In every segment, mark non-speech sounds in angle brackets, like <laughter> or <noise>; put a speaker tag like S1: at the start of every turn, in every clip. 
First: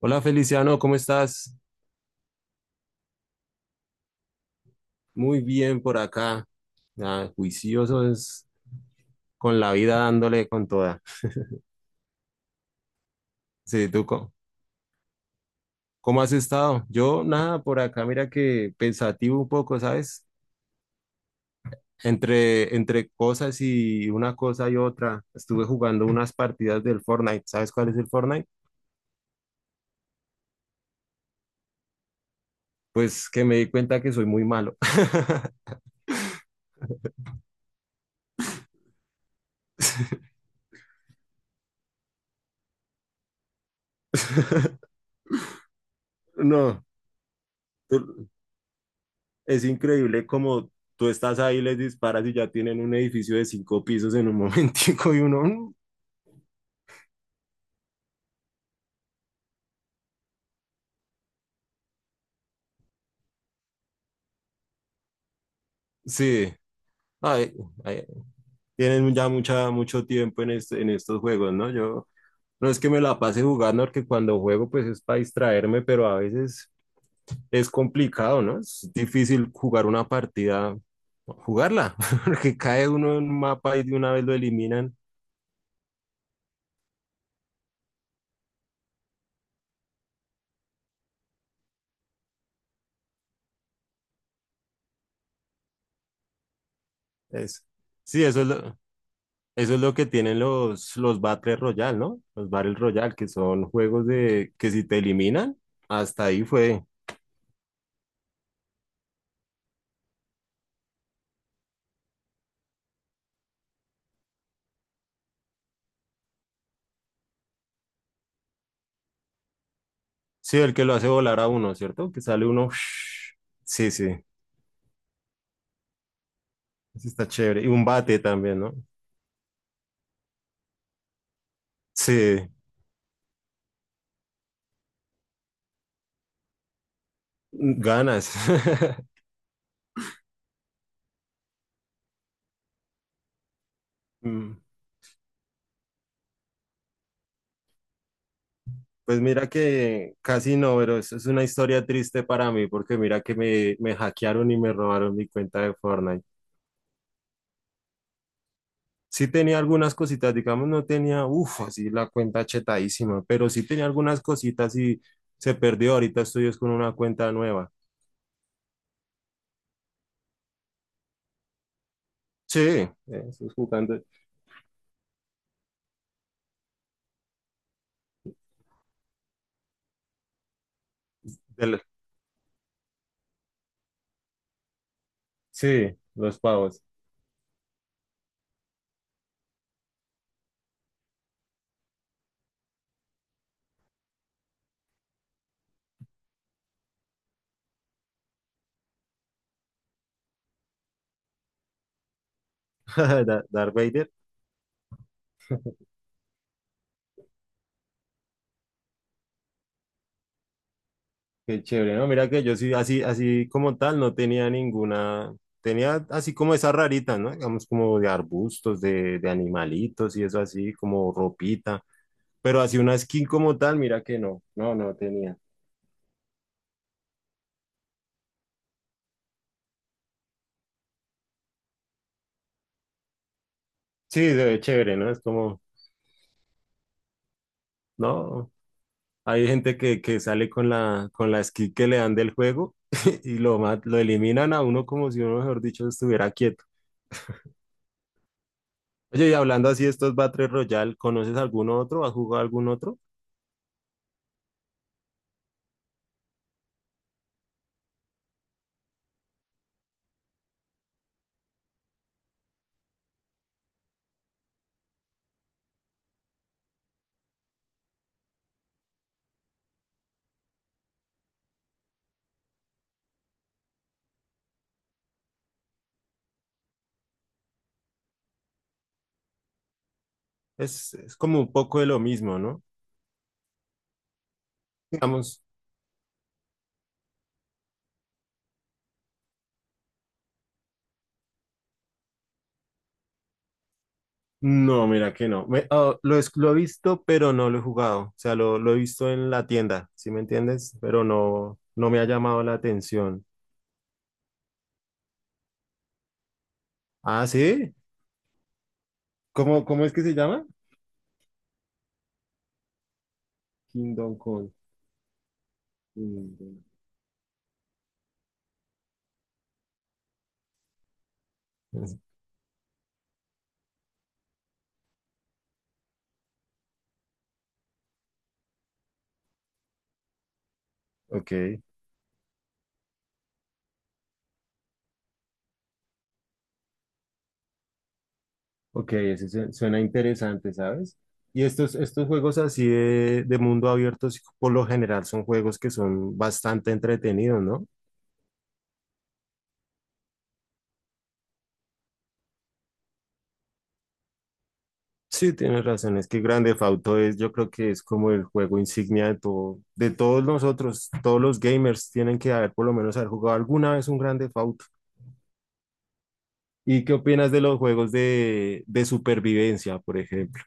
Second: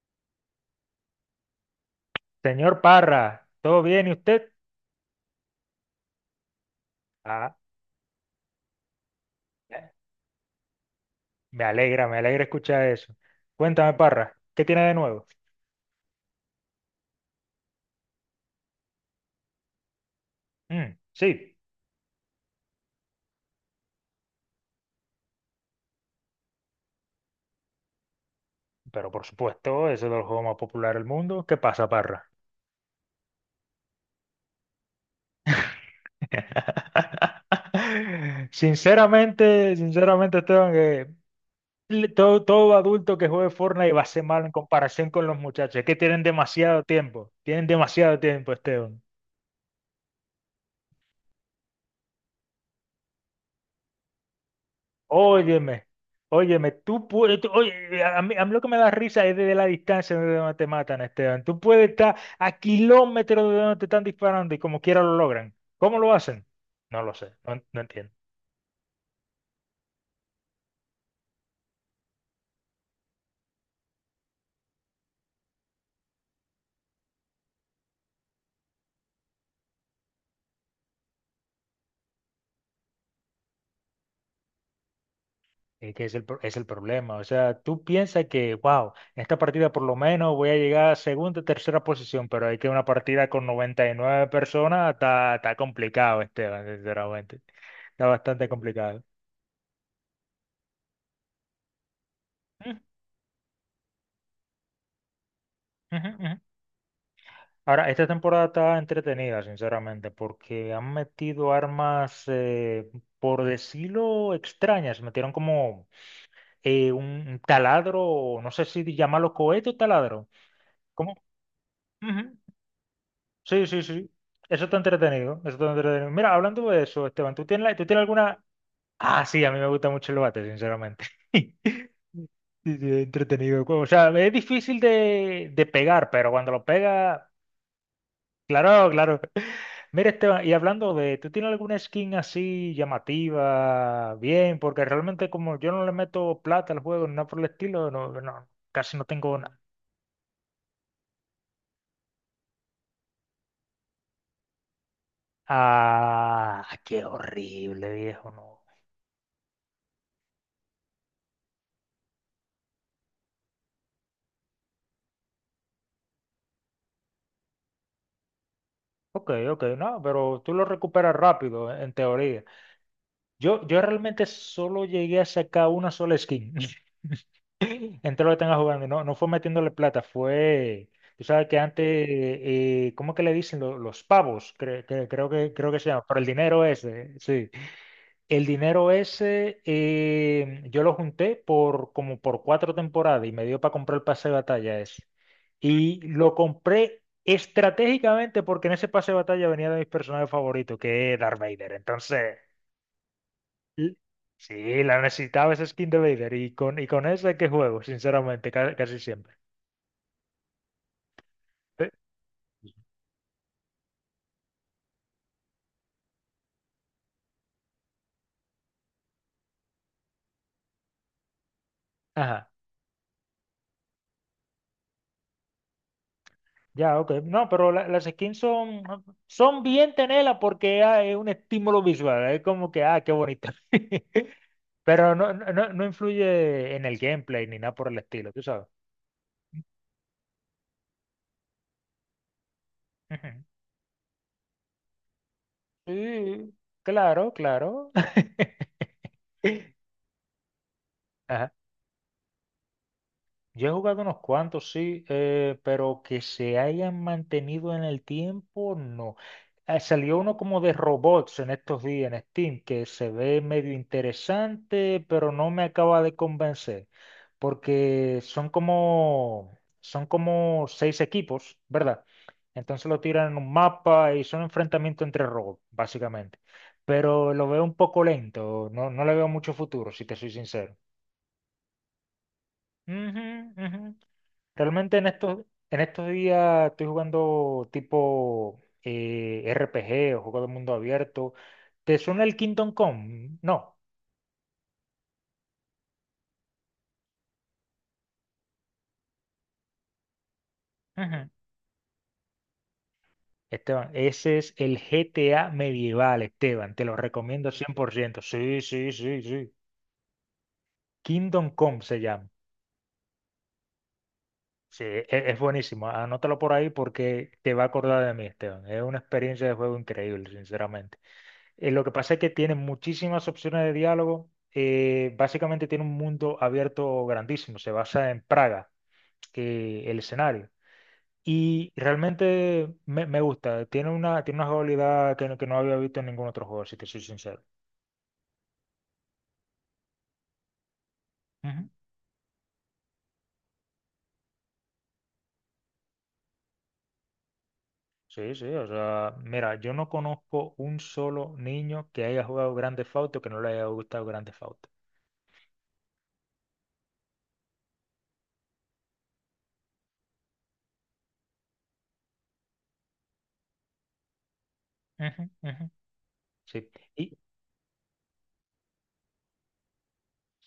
S1: Hola Feliciano, ¿cómo estás?
S2: Señor Parra, ¿todo bien y usted?
S1: Muy bien por acá. Ah,
S2: Ah,
S1: juicioso es con la vida dándole con toda.
S2: me alegra escuchar eso.
S1: Sí,
S2: Cuéntame, Parra, ¿qué tiene de nuevo?
S1: cómo has estado? Yo nada, por acá mira que pensativo un poco, ¿sabes?
S2: Mm, sí,
S1: Entre cosas y una cosa y otra. Estuve jugando <laughs> unas partidas del Fortnite. ¿Sabes cuál es el Fortnite?
S2: pero por supuesto, eso es el juego más popular del mundo. ¿Qué pasa, Parra?
S1: Pues que me di cuenta que soy muy malo.
S2: <laughs> Sinceramente, sinceramente, Esteban, que todo adulto que juegue Fortnite va a ser malo en
S1: <laughs>
S2: comparación con los muchachos, que tienen
S1: No.
S2: demasiado tiempo. Tienen demasiado tiempo, Esteban.
S1: Es increíble como tú estás ahí, les disparas y ya tienen un edificio de cinco pisos en un <laughs> momentico y uno,
S2: Óyeme, óyeme, oye, a mí lo que me da risa es desde la distancia de donde te matan, Esteban. Tú puedes estar a kilómetros de donde te están disparando y como quiera lo logran. ¿Cómo lo hacen?
S1: sí,
S2: No lo sé,
S1: ay,
S2: no, no
S1: ay,
S2: entiendo.
S1: tienen ya mucho tiempo en, en estos juegos, ¿no? Yo no es que me la pase jugando, porque cuando juego pues es para distraerme, pero a veces es complicado, ¿no? Es difícil jugar una partida, jugarla, <laughs> porque cae uno en un mapa y de una vez lo eliminan.
S2: Es que es el problema. O sea, tú piensas que, wow, en esta partida por lo menos voy a llegar a segunda, tercera posición, pero hay que una partida con 99 personas está complicado, Esteban, sinceramente.
S1: Es,
S2: Está
S1: sí, eso es
S2: bastante
S1: lo...
S2: complicado.
S1: Eso es lo que tienen los Battle Royale, ¿no? Los Battle
S2: Ujú,
S1: Royale, que son juegos de que si te eliminan,
S2: ujú,
S1: hasta
S2: ujú.
S1: ahí fue.
S2: Ahora, esta temporada está entretenida, sinceramente, porque han metido armas, por decirlo, extrañas. Metieron como un taladro, o no sé si llamarlo cohete o taladro.
S1: Sí, el que lo hace
S2: ¿Cómo?
S1: volar a uno, ¿cierto? Que
S2: Ujú.
S1: sale uno. <laughs>
S2: Sí, sí,
S1: Sí, sí.
S2: sí. Eso está entretenido. Eso está entretenido. Mira, hablando de eso,
S1: Eso está
S2: Esteban, ¿tú
S1: chévere.
S2: tienes,
S1: Y
S2: la-
S1: un
S2: tú tienes
S1: bate
S2: alguna...
S1: también, ¿no?
S2: Ah, sí, a mí me gusta mucho el bate, sinceramente. <laughs>
S1: Sí,
S2: Sí, sí, entretenido. O sea, es difícil de pegar, pero cuando lo pega,
S1: ganas.
S2: claro,
S1: <laughs>
S2: claro. Mira, Esteban, y hablando de, ¿tú tienes alguna skin así llamativa?
S1: Mm,
S2: Bien, porque realmente como yo no le meto plata al juego, ni nada por el estilo, no, no, casi no
S1: Pues
S2: tengo
S1: mira
S2: nada.
S1: que casi no, pero eso es una historia triste para mí, porque mira que me hackearon y me robaron mi cuenta de Fortnite.
S2: Ah, qué horrible, viejo, no.
S1: Sí tenía algunas cositas, digamos, no tenía, uff, así la cuenta chetadísima, pero sí tenía algunas cositas y se perdió. Ahorita estoy es con una cuenta nueva.
S2: Ok, ok, no, pero tú lo recuperas rápido, en teoría.
S1: Sí, estoy
S2: Yo
S1: jugando.
S2: realmente solo llegué a sacar una sola skin, <laughs> entre lo que tenga jugando, y no, no fue metiéndole plata, fue... Tú sabes que
S1: del-
S2: antes, ¿cómo que le dicen? Los, pavos, creo que se
S1: sí,
S2: llama, por el
S1: los
S2: dinero
S1: pavos.
S2: ese, sí. El dinero ese yo lo junté por como por 4 temporadas y me dio para comprar el pase de batalla ese. Y lo compré estratégicamente porque en ese pase de batalla venía de mis personajes favoritos, que es Darth Vader. Entonces,
S1: <laughs> Darth
S2: l-
S1: Vader,
S2: sí, la necesitaba esa skin de Vader y con esa es que juego, sinceramente, casi, siempre.
S1: qué
S2: Eh,
S1: chévere, ¿no? Mira que yo sí, así como tal, no tenía ninguna. Tenía así como esas raritas, ¿no? Digamos, como de arbustos, de animalitos y eso así, como ropita.
S2: Ajá.
S1: Pero así una skin como tal, mira que no, no tenía.
S2: Ya, ok. No, pero las skins son bien tenerlas porque ah, es un estímulo visual. Es como que, ah, qué bonito.
S1: Sí,
S2: <laughs>
S1: se ve chévere, ¿no?
S2: Pero
S1: Es
S2: no, no
S1: como.
S2: no influye en el gameplay ni nada por el estilo, tú
S1: No,
S2: sabes.
S1: hay gente que sale con la skin que le dan del juego <laughs>
S2: Ujú.
S1: y
S2: <laughs>
S1: lo, lo eliminan a uno como si uno, mejor dicho, estuviera
S2: Sí,
S1: quieto.
S2: claro, claro. <laughs>
S1: Oye, y hablando así de estos Battle Royale, ¿conoces
S2: Ajá.
S1: algún otro? ¿Has jugado algún otro?
S2: Yo he jugado unos cuantos, sí, pero que se hayan mantenido en el tiempo, no. Salió uno como de robots en estos días en Steam, que se ve medio interesante, pero no me acaba de convencer, porque son como seis equipos, ¿verdad? Entonces lo tiran en un mapa y son enfrentamientos entre robots, básicamente. Pero lo veo un poco lento, no, no le veo mucho futuro, si te soy sincero.
S1: Es como un poco de lo mismo, ¿no?
S2: Ujú, ujú. Realmente en
S1: Digamos,
S2: estos días estoy jugando tipo RPG o juego de mundo abierto. ¿Te suena el Kingdom Come? No.
S1: no, mira que no. Lo, lo he visto, pero no lo he jugado. O sea, lo he visto en la tienda, ¿sí me entiendes? Pero
S2: Ujú.
S1: no, no me ha llamado la atención.
S2: Esteban, ese es el GTA medieval, Esteban. Te lo
S1: Ah,
S2: recomiendo cien
S1: ¿sí?
S2: por ciento Sí, sí, sí, sí.
S1: ¿Cómo es que se llama?
S2: Kingdom Come se llama.
S1: Kingdom Come.
S2: Sí, es buenísimo. Anótalo por
S1: Kingdom.
S2: ahí porque te va a acordar de mí, Esteban. Es una experiencia de juego increíble, sinceramente. Lo que pasa es que tiene muchísimas opciones de diálogo. Básicamente tiene un mundo abierto grandísimo. Se basa en Praga, que el escenario.
S1: Ok.
S2: Y realmente me gusta. Tiene una jugabilidad que, que no había visto en ningún otro juego, si te soy sincero.
S1: Ok, suena interesante, ¿sabes? Y
S2: Ujú.
S1: estos juegos así de mundo abierto, sí, por lo general, son juegos que son bastante entretenidos, ¿no?
S2: Sí, sí. O sea, mira, yo no conozco un solo niño que haya jugado Grand Theft Auto que no le haya gustado Grand Theft Auto.
S1: Sí, tienes razón, es que Grand Theft Auto es, yo creo que es como el juego insignia de todo, de todos nosotros, todos los gamers tienen que haber por lo menos haber jugado alguna vez un Grand Theft Auto.
S2: Ujú, ujú. Sí.
S1: ¿Y qué opinas de los juegos de supervivencia, por ejemplo?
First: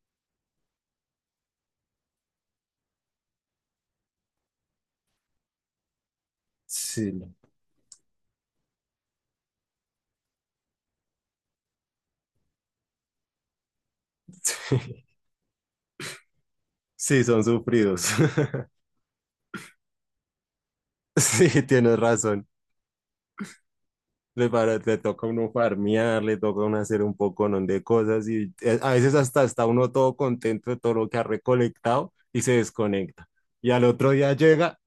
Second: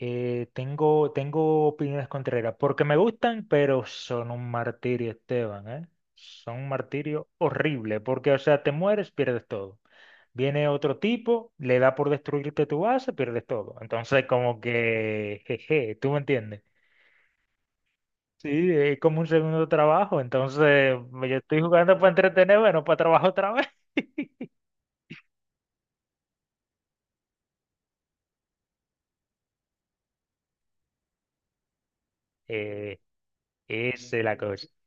S2: Tengo opiniones contrarias, porque me gustan, pero son un martirio, Esteban, ¿eh? Son un
S1: Sí,
S2: martirio horrible, porque, o sea, te mueres, pierdes todo. Viene otro tipo, le da por destruirte tu base, pierdes todo. Entonces, como
S1: <laughs>
S2: que, jeje, ¿tú me entiendes?
S1: sí, son sufridos.
S2: Sí,
S1: <laughs>
S2: es como un segundo trabajo, entonces yo estoy
S1: Sí,
S2: jugando
S1: tienes
S2: para
S1: razón.
S2: entretenerme, no para trabajar otra vez. <laughs>
S1: Le toca a uno farmear, le toca a uno hacer un poco de cosas y a veces hasta está uno todo contento de todo lo que ha recolectado y se
S2: Eh,
S1: desconecta. Y al otro
S2: esa es
S1: día
S2: la cosa.
S1: llega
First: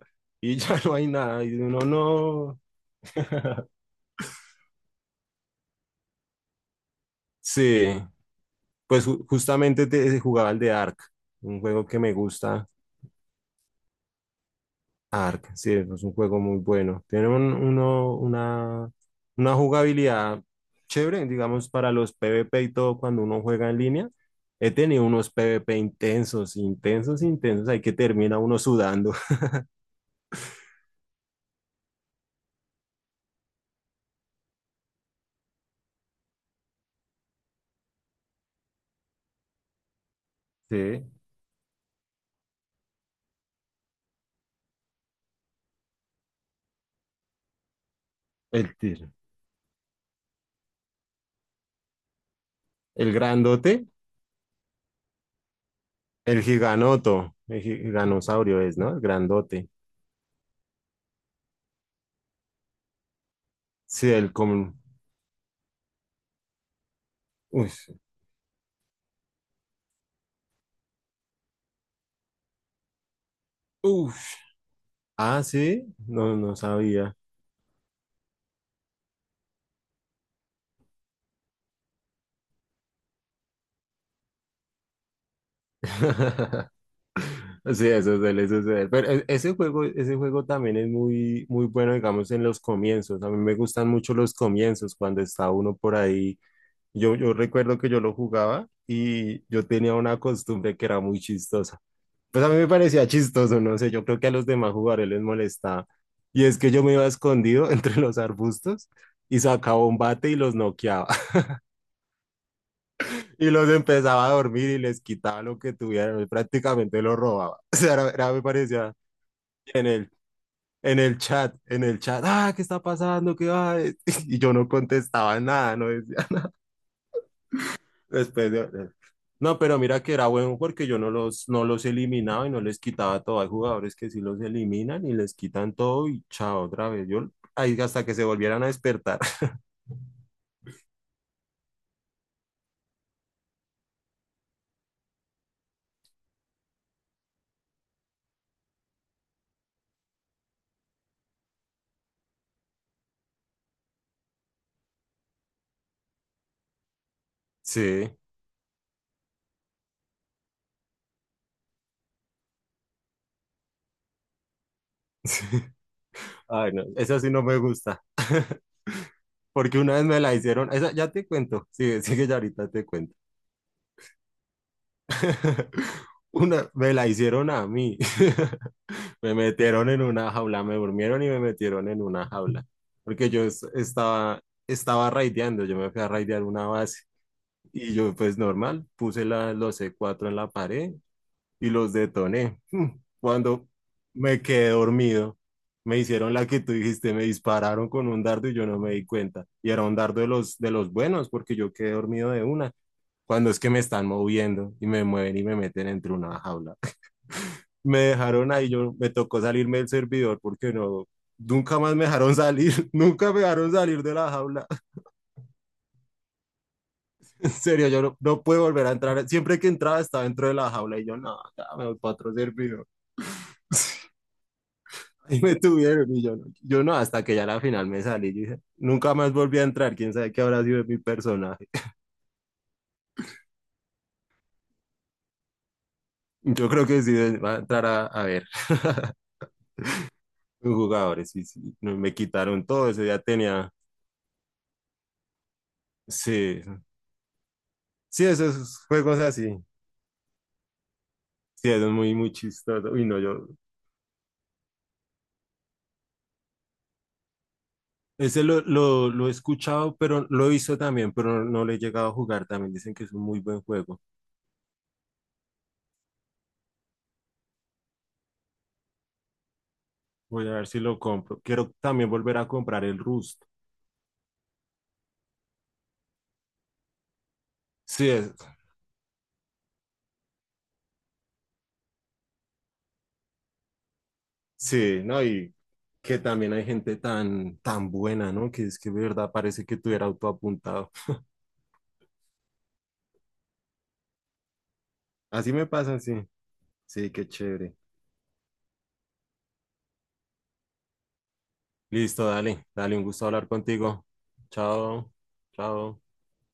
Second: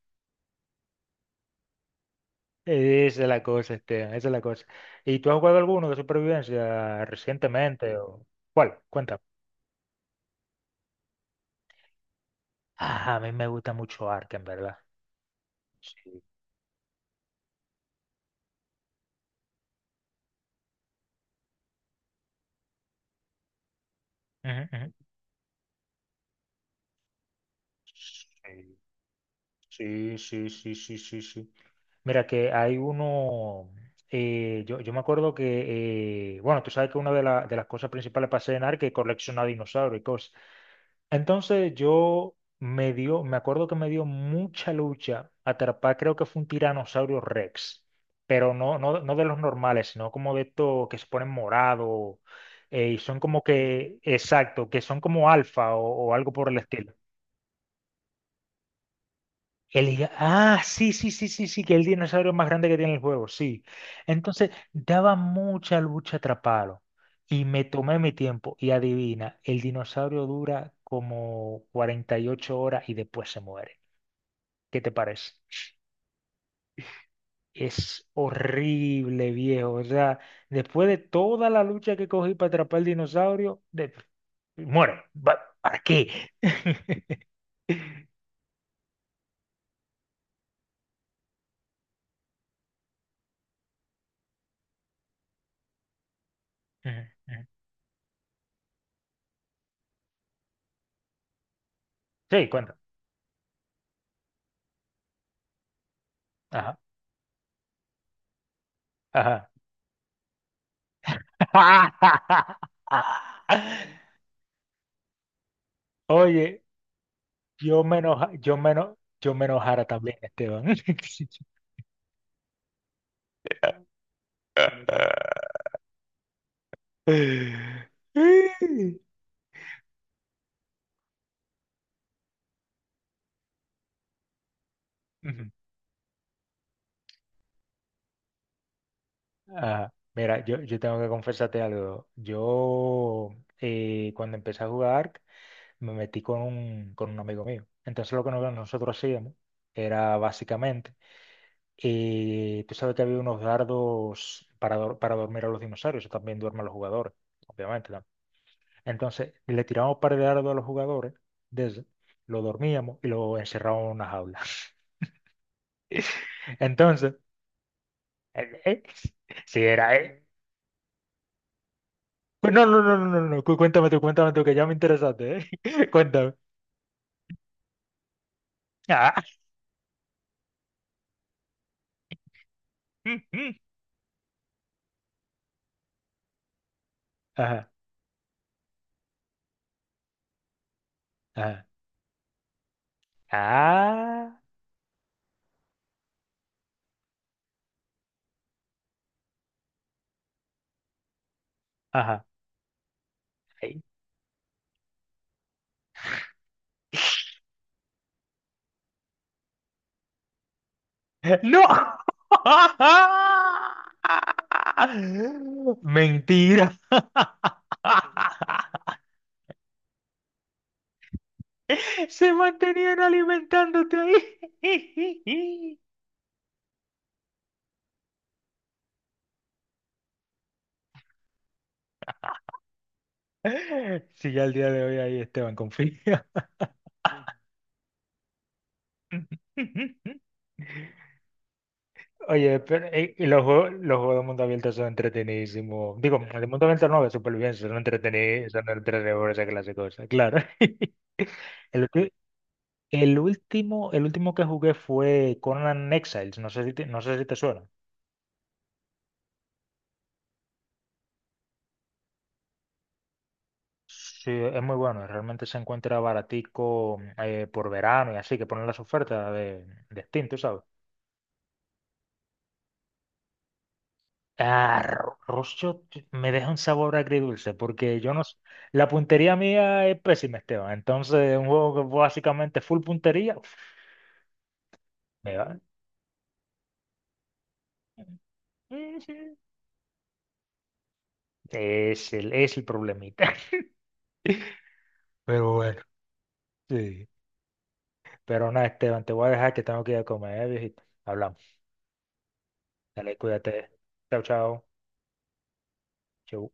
S1: y <laughs> ya no hay nada y uno no...
S2: Esa es la cosa, Esteban, esa es la cosa. ¿Y tú has jugado alguno de supervivencia recientemente
S1: Sí,
S2: o cuál?
S1: pues
S2: Cuenta.
S1: justamente jugaba el de Ark, un juego que me gusta.
S2: Ah, a mí me gusta mucho Ark, verdad.
S1: Ark, sí, es un
S2: Sí.
S1: juego muy bueno. Tiene una jugabilidad chévere, digamos, para los PvP y todo cuando uno juega en línea.
S2: Ujú,
S1: He
S2: ujú.
S1: tenido unos PvP intensos, ahí que termina uno sudando. <laughs>
S2: Sí, sí, sí, sí, sí, sí, sí. Mira que hay uno, yo me acuerdo que, bueno, tú sabes que una de las cosas principales para hacer en Ark es coleccionar dinosaurios y cosas.
S1: Sí,
S2: Entonces me acuerdo que me dio mucha lucha atrapar, creo que fue un tiranosaurio Rex, pero
S1: el
S2: no, no,
S1: tir-
S2: no de los normales, sino como de estos que se ponen morado y
S1: el
S2: son como
S1: grandote,
S2: que, exacto, que son como alfa o algo
S1: el
S2: por el estilo.
S1: giganoto, giganosaurio es, ¿no? El grandote.
S2: Ah, sí, sí, sí, sí, sí, que el dinosaurio más grande que tiene el juego, sí.
S1: Sí, el
S2: Entonces,
S1: común.
S2: daba mucha lucha atraparlo. Y me
S1: Uf,
S2: tomé mi tiempo. Y adivina, el dinosaurio dura como 48 horas y después se muere.
S1: uf.
S2: ¿Qué te parece?
S1: Ah, sí, no, no sabía.
S2: Es horrible, viejo. O sea, después de toda la lucha que cogí para atrapar el dinosaurio, muere. ¿Para qué?
S1: <laughs>
S2: <laughs>
S1: Sí, eso es él, eso. Pero ese juego también es muy, muy bueno, digamos, en los comienzos. A mí me gustan mucho los comienzos, cuando está uno por ahí.
S2: Ujú,
S1: Yo
S2: ujú.
S1: recuerdo que yo lo jugaba y yo tenía una costumbre que era muy chistosa. Pues a
S2: Sí,
S1: mí me
S2: cuenta.
S1: parecía chistoso, no sé, yo creo que a los demás jugadores les molestaba. Y es que
S2: Ajá,
S1: yo me iba escondido <laughs> entre los arbustos y
S2: ajá.
S1: sacaba un bate y los noqueaba. <laughs>
S2: <laughs>
S1: Y los empezaba a dormir y les quitaba lo que tuvieran,
S2: Oye,
S1: prácticamente los robaba. <laughs> O sea, me parecía
S2: yo me enojara
S1: genial.
S2: también, Esteban.
S1: En el chat,
S2: <laughs>
S1: en el chat, ah, ¿qué está pasando? ¿Qué va? <laughs> Y yo no contestaba nada, no decía, <laughs> después de- no, pero mira que era bueno porque yo no los eliminaba y no les quitaba todo. Hay jugadores que sí los eliminan y les
S2: Ujú.
S1: quitan todo y chao, otra vez. Yo ahí hasta que se volvieran a despertar. <laughs>
S2: Ah, mira, yo tengo que confesarte algo. Cuando empecé a jugar, me metí con un amigo mío. Entonces, lo que nosotros hacíamos era básicamente, tú sabes que había unos dardos para dormir a los dinosaurios, eso también duermen los jugadores, obviamente.
S1: Sí,
S2: Entonces, le tirábamos un par de dardos a los jugadores, de eso, lo dormíamos y lo encerrábamos en una jaula.
S1: <laughs> sí.
S2: <laughs>
S1: Ay, no,
S2: Entonces,
S1: esa sí no me gusta.
S2: eh,
S1: <laughs>
S2: eh, si
S1: Porque una
S2: era
S1: vez me
S2: él.
S1: la hicieron, esa ya te cuento, sigue, sigue, ya
S2: Pues no,
S1: ahorita
S2: no,
S1: te
S2: no, no,
S1: cuento.
S2: no, no, cuéntame tú, que ya me interesaste,
S1: <laughs>
S2: ¿eh? <laughs> Cuéntame.
S1: Una, me la hicieron a mí. <laughs>
S2: Ah,
S1: Me metieron en una jaula, me durmieron y me metieron en una jaula.
S2: mm,
S1: Porque yo
S2: mm.
S1: estaba raideando, yo me fui a raidear una base.
S2: Ajá,
S1: Y yo, pues normal, puse los C4 en la pared
S2: ajá.
S1: y los detoné. Mm, Cuando
S2: Ah,
S1: me quedé dormido, me hicieron la que tú dijiste, me dispararon con un dardo y yo no me di cuenta. Y era un dardo de de los buenos, porque yo quedé
S2: ajá.
S1: dormido de una. Cuando es que me
S2: Ahí.
S1: están moviendo y me mueven y me meten entre una jaula, me dejaron ahí, yo me tocó salirme del servidor porque no,
S2: ¡No!
S1: nunca más me dejaron salir, <laughs> nunca me dejaron salir de la jaula. <laughs>
S2: <laughs> Mentira.
S1: En serio, yo no, no pude volver a
S2: <laughs>
S1: entrar. Siempre que entraba estaba dentro de la jaula y yo, no, ya me voy para
S2: Se
S1: otro servidor.
S2: mantenían alimentándote
S1: <laughs> Ahí me
S2: ahí. <laughs>
S1: tuvieron y yo, yo no, hasta que ya a la final me salí. Yo dije, nunca más volví a entrar, quién sabe qué habrá sido de mi personaje.
S2: Si ya el día de hoy ahí Esteban confía.
S1: Yo creo que sí va a entrar a ver. <laughs>
S2: <laughs>
S1: Los jugadores, sí, sí, no, me
S2: Oye,
S1: quitaron
S2: pero
S1: todo, ese día
S2: y los juegos,
S1: tenía,
S2: los juegos de mundo abierto son entretenidísimos. Digo, de
S1: sí,
S2: mundo abierto no, de supervivencia,
S1: sí,
S2: son
S1: esos juegos
S2: entretenidos esa
S1: así.
S2: clase de cosas, claro. <laughs>
S1: Sí, es
S2: El, ulti-
S1: muy, muy chistoso. Uy,
S2: el
S1: no, yo.
S2: último, el último que jugué fue Conan Exiles, no sé si te suena.
S1: Ese lo he escuchado, pero lo he visto también, pero no lo he llegado a jugar. También dicen que es un muy buen juego.
S2: Sí, es muy bueno, realmente se encuentra baratico por verano y así, que ponen las ofertas de Steam, tú
S1: Voy a
S2: sabes.
S1: ver si lo compro. Quiero también volver a comprar el Rust.
S2: Ah, me deja un sabor agridulce porque
S1: Sí,
S2: yo no...
S1: es,
S2: s- La puntería mía es pésima, Esteban. Entonces, un juego que básicamente full puntería, uf,
S1: sí, ¿no?
S2: me
S1: Y
S2: va.
S1: que también hay gente tan buena, ¿no? Que es que de verdad
S2: Ujú.
S1: parece que tuviera autoapuntado.
S2: Es el problemita. <laughs> Pero
S1: Así me
S2: bueno,
S1: pasa, sí.
S2: sí.
S1: Sí, qué chévere.
S2: Pero nada, Esteban, te voy a dejar que tengo que ir a comer, ¿eh, viejito? Hablamos.
S1: Listo, dale, dale, un
S2: Dale,
S1: gusto hablar
S2: cuídate.
S1: contigo.
S2: Chao, chao.
S1: Chao, chao.
S2: Chau.